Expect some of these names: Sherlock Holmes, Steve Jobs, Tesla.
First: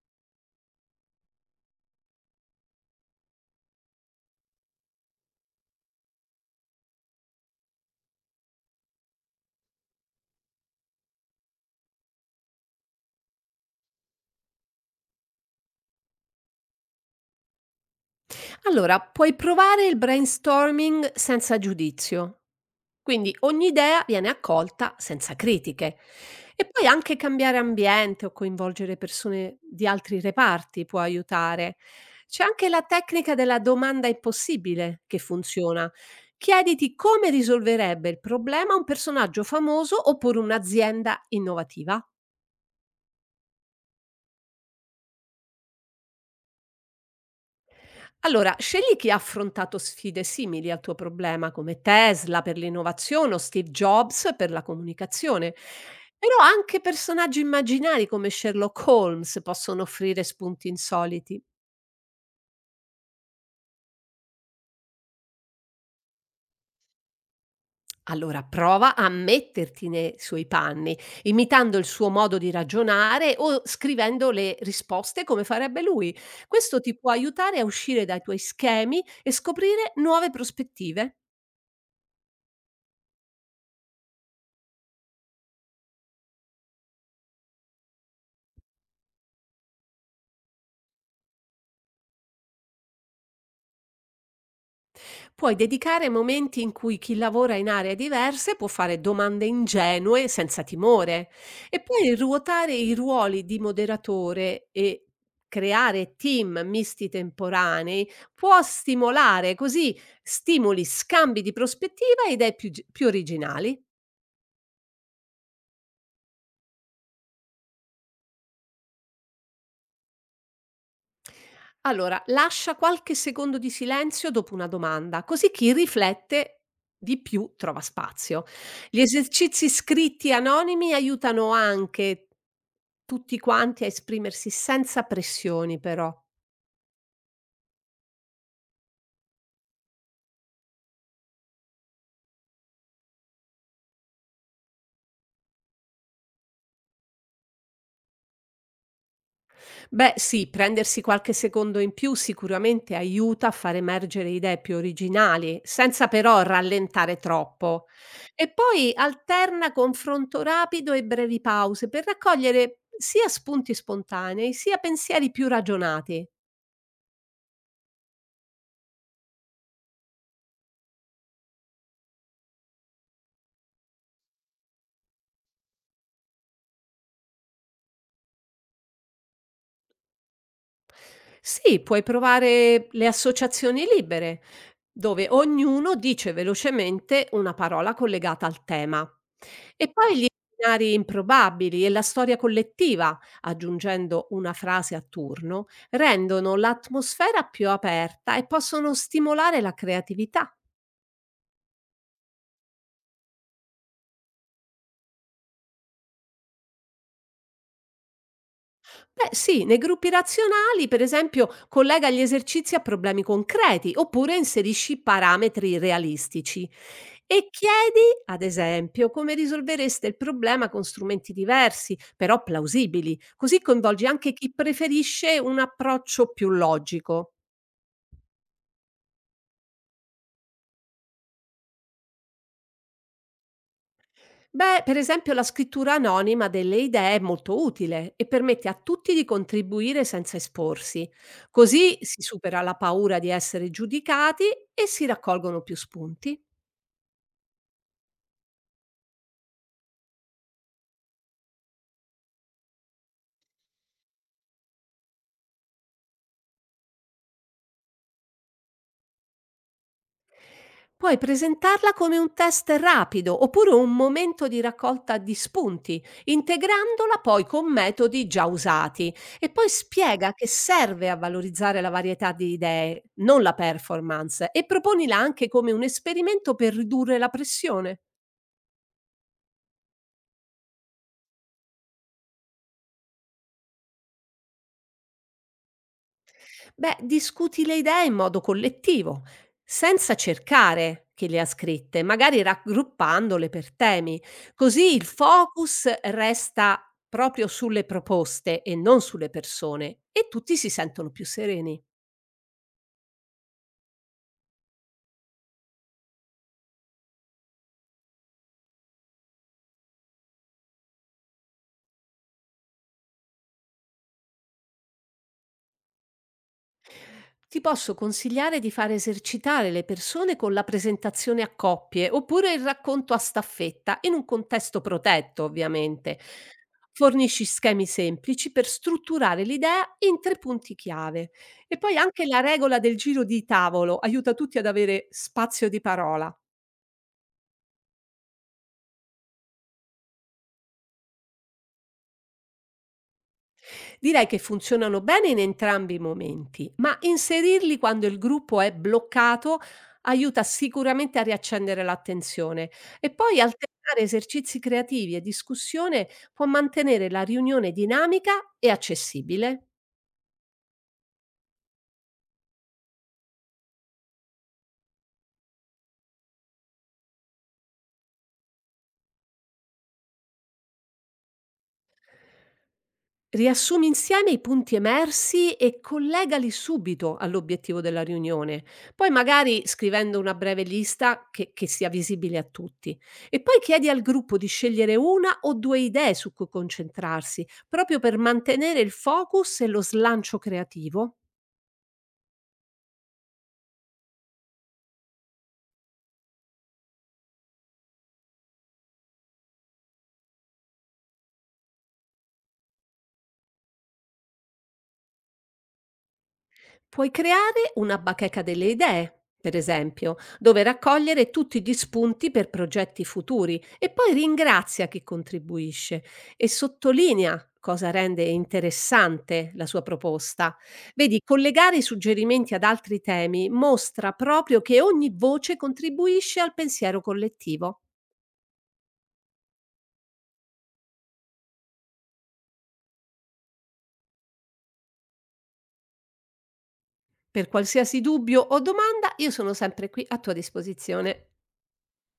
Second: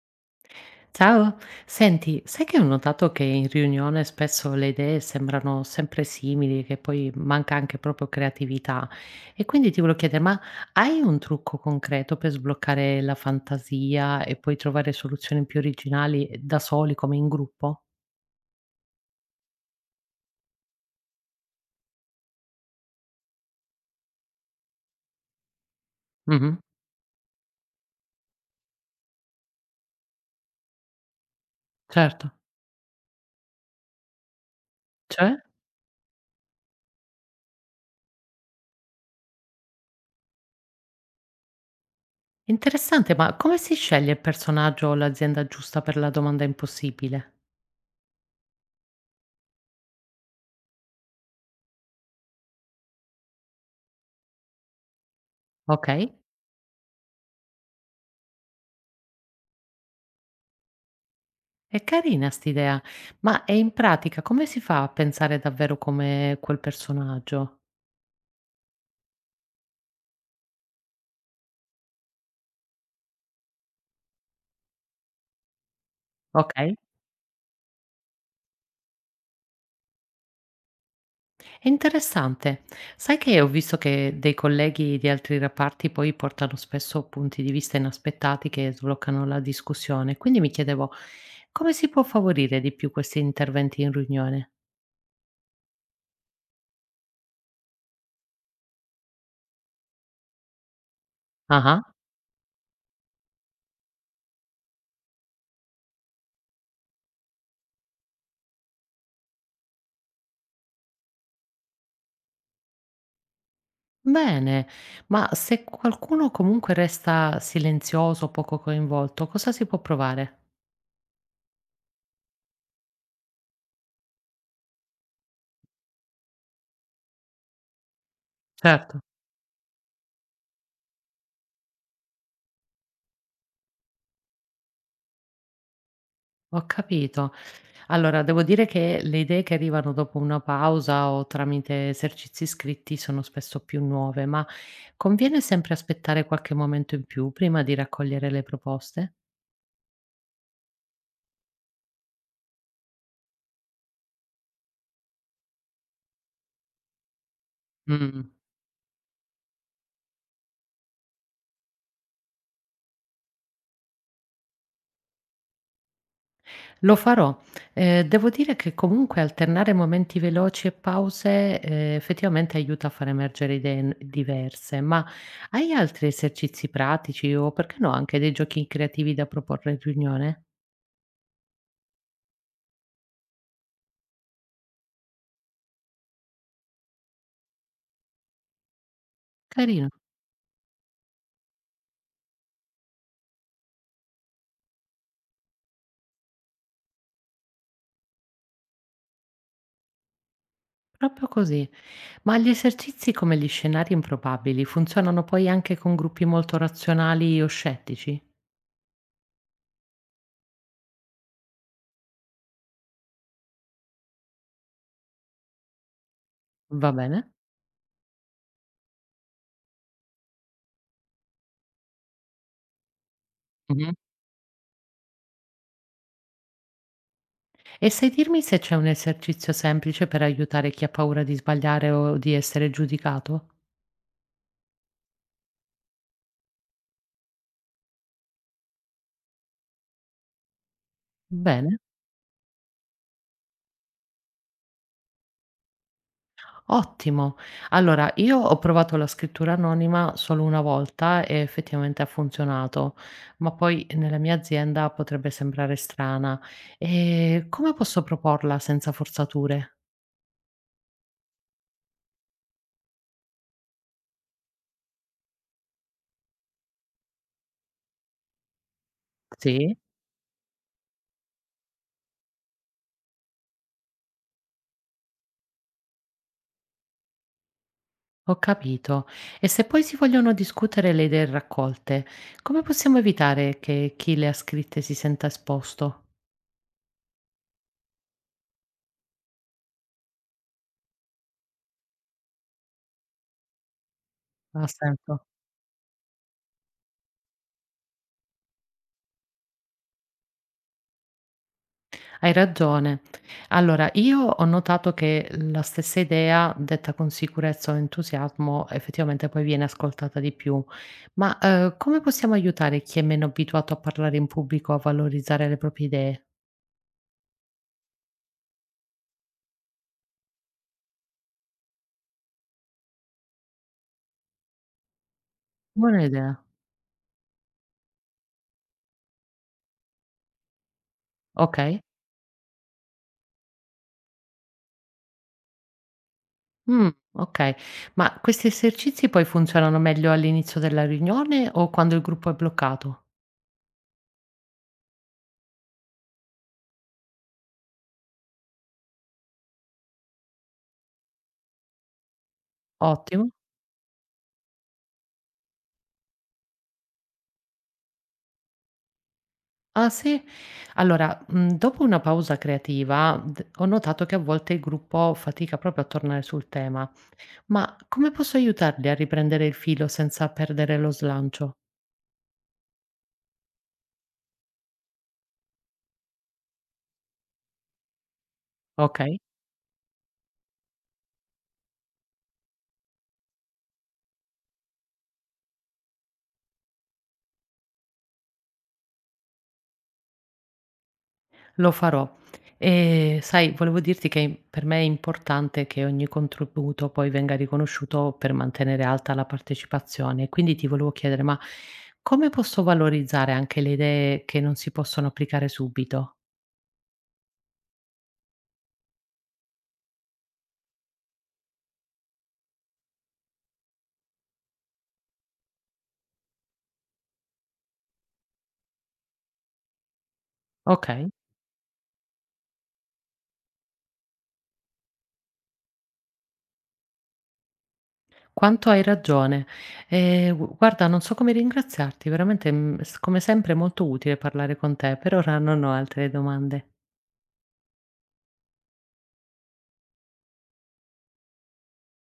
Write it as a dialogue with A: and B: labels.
A: Ciao, senti, sai che ho notato che in riunione spesso le idee sembrano sempre simili, che poi manca anche proprio creatività. E quindi ti volevo chiedere, ma hai un trucco concreto per sbloccare la fantasia e poi trovare soluzioni più originali da soli come in gruppo?
B: Allora, puoi provare il brainstorming senza giudizio, quindi ogni idea viene accolta senza critiche.
A: Mhm,
B: E poi anche cambiare ambiente o coinvolgere persone di altri reparti può aiutare.
A: certo.
B: C'è anche la tecnica della domanda impossibile che
A: Cioè?
B: funziona. Chiediti come risolverebbe il problema un personaggio famoso oppure un'azienda innovativa.
A: Interessante, ma come si sceglie il personaggio o l'azienda giusta per la domanda impossibile?
B: Allora, scegli chi ha affrontato sfide simili al tuo problema, come Tesla per l'innovazione o Steve Jobs per la comunicazione.
A: Ok?
B: Però anche personaggi immaginari come Sherlock Holmes possono offrire spunti insoliti.
A: È carina st'idea, ma, e in pratica come si fa a pensare davvero come quel personaggio?
B: Allora prova a metterti nei suoi panni, imitando il suo modo di ragionare o scrivendo le risposte come farebbe lui.
A: Okay,
B: Questo ti può aiutare a uscire dai tuoi schemi e scoprire nuove prospettive.
A: è interessante. Sai che ho visto che dei colleghi di altri reparti poi portano spesso punti di vista inaspettati che sbloccano la discussione, quindi mi chiedevo come si può favorire di più questi interventi in riunione?
B: Puoi dedicare momenti in cui chi lavora in aree diverse può fare domande ingenue senza timore e
A: Ah-ah.
B: puoi ruotare i ruoli di moderatore e creare team misti temporanei può stimolare, così stimoli scambi di prospettiva e idee più, più originali.
A: Bene, ma se qualcuno comunque resta silenzioso, poco coinvolto, cosa si può provare?
B: Allora, lascia qualche secondo di silenzio dopo una domanda, così chi riflette di più trova spazio. Gli
A: Certo.
B: esercizi scritti anonimi aiutano anche tutti quanti a esprimersi senza pressioni però.
A: Ho capito. Allora, devo dire che le idee che arrivano dopo una pausa o tramite esercizi scritti sono spesso più nuove, ma conviene sempre aspettare qualche momento in più prima di raccogliere le proposte?
B: Beh sì, prendersi qualche secondo in più sicuramente aiuta a far emergere idee più originali, senza però rallentare troppo.
A: Mm.
B: E poi alterna confronto rapido e brevi pause per raccogliere sia spunti spontanei, sia pensieri più ragionati.
A: Lo farò. Devo dire che comunque alternare momenti veloci e pause, effettivamente aiuta a far emergere idee diverse, ma hai altri esercizi pratici o perché no anche dei giochi creativi da proporre in riunione?
B: Sì, puoi provare le associazioni libere, dove ognuno dice velocemente una parola collegata al tema.
A: Carino.
B: E poi gli scenari improbabili e la storia collettiva, aggiungendo una frase a turno, rendono l'atmosfera più aperta e possono stimolare la creatività.
A: Proprio così. Ma gli esercizi come gli scenari improbabili funzionano poi anche con gruppi molto razionali o scettici?
B: Beh sì, nei gruppi razionali, per esempio, collega gli esercizi a problemi concreti oppure inserisci parametri realistici
A: Va bene?
B: e chiedi, ad esempio, come risolvereste il problema con strumenti diversi, però plausibili, così
A: Mhm.
B: coinvolgi anche chi preferisce un approccio più logico.
A: E sai dirmi se c'è un esercizio semplice per aiutare chi ha paura di sbagliare o di essere giudicato?
B: Beh, per esempio la scrittura anonima delle idee è molto utile e permette a tutti di contribuire senza esporsi.
A: Bene,
B: Così si supera la paura di essere giudicati e si raccolgono più spunti.
A: ottimo. Allora, io ho provato la scrittura anonima solo una volta e effettivamente ha funzionato, ma poi nella mia azienda potrebbe sembrare strana. E come posso proporla senza forzature?
B: Puoi presentarla come un test rapido oppure un momento di raccolta di spunti, integrandola poi con metodi già usati e poi
A: Sì.
B: spiega che serve a valorizzare la varietà di idee, non la performance, e proponila anche come un esperimento per ridurre la pressione.
A: Ho capito. E se poi si vogliono discutere le idee raccolte, come possiamo evitare che chi le ha scritte si senta esposto?
B: Beh, discuti le idee in modo collettivo, senza cercare chi le ha scritte, magari raggruppandole per temi.
A: Ha
B: Così il
A: senso.
B: focus resta proprio sulle proposte e non sulle persone e tutti si sentono più sereni.
A: Hai ragione. Allora, io ho notato che la stessa idea, detta con sicurezza o entusiasmo, effettivamente poi viene ascoltata di più. Ma come possiamo aiutare chi è meno abituato a parlare in pubblico a valorizzare le proprie idee?
B: Ti posso consigliare di far esercitare le persone con la presentazione a coppie oppure il racconto a staffetta, in un contesto protetto
A: Buona
B: ovviamente.
A: idea.
B: Fornisci schemi semplici per strutturare l'idea in 3 punti chiave
A: Ok.
B: e poi anche la regola del giro di tavolo aiuta tutti ad avere spazio di parola.
A: Mh, okay. Ma questi esercizi poi funzionano meglio all'inizio della riunione o quando il gruppo è bloccato?
B: Direi che funzionano bene in entrambi i momenti, ma inserirli quando il gruppo è bloccato aiuta sicuramente a riaccendere l'attenzione e
A: Ottimo.
B: poi alternare esercizi creativi e discussione può mantenere la riunione dinamica e accessibile.
A: Ah sì? Allora, dopo una pausa creativa d ho notato che a volte il gruppo fatica proprio a tornare sul tema. Ma come posso aiutarli a riprendere il filo senza perdere lo slancio?
B: Riassumi insieme i punti emersi e collegali subito all'obiettivo della riunione, poi
A: Okay.
B: magari scrivendo una breve lista che sia visibile a tutti. E poi chiedi al gruppo di scegliere una o due idee su cui concentrarsi, proprio per mantenere il focus e lo slancio creativo.
A: Lo farò. Sai, volevo dirti che per me è importante che ogni contributo poi venga riconosciuto per mantenere alta la partecipazione. Quindi ti volevo chiedere, ma come posso valorizzare anche le idee che non si possono applicare subito?
B: Puoi creare una bacheca delle idee, per esempio, dove raccogliere tutti gli spunti per progetti futuri e poi ringrazia chi contribuisce e sottolinea cosa rende interessante la sua proposta.
A: Okay,
B: Vedi, collegare i suggerimenti ad altri temi mostra proprio che ogni voce contribuisce al pensiero collettivo.
A: quanto hai ragione. Gu guarda, non so come ringraziarti, veramente, s come sempre è molto utile parlare con te. Per ora non ho altre domande.
B: Per qualsiasi dubbio o domanda, io sono sempre qui a tua disposizione.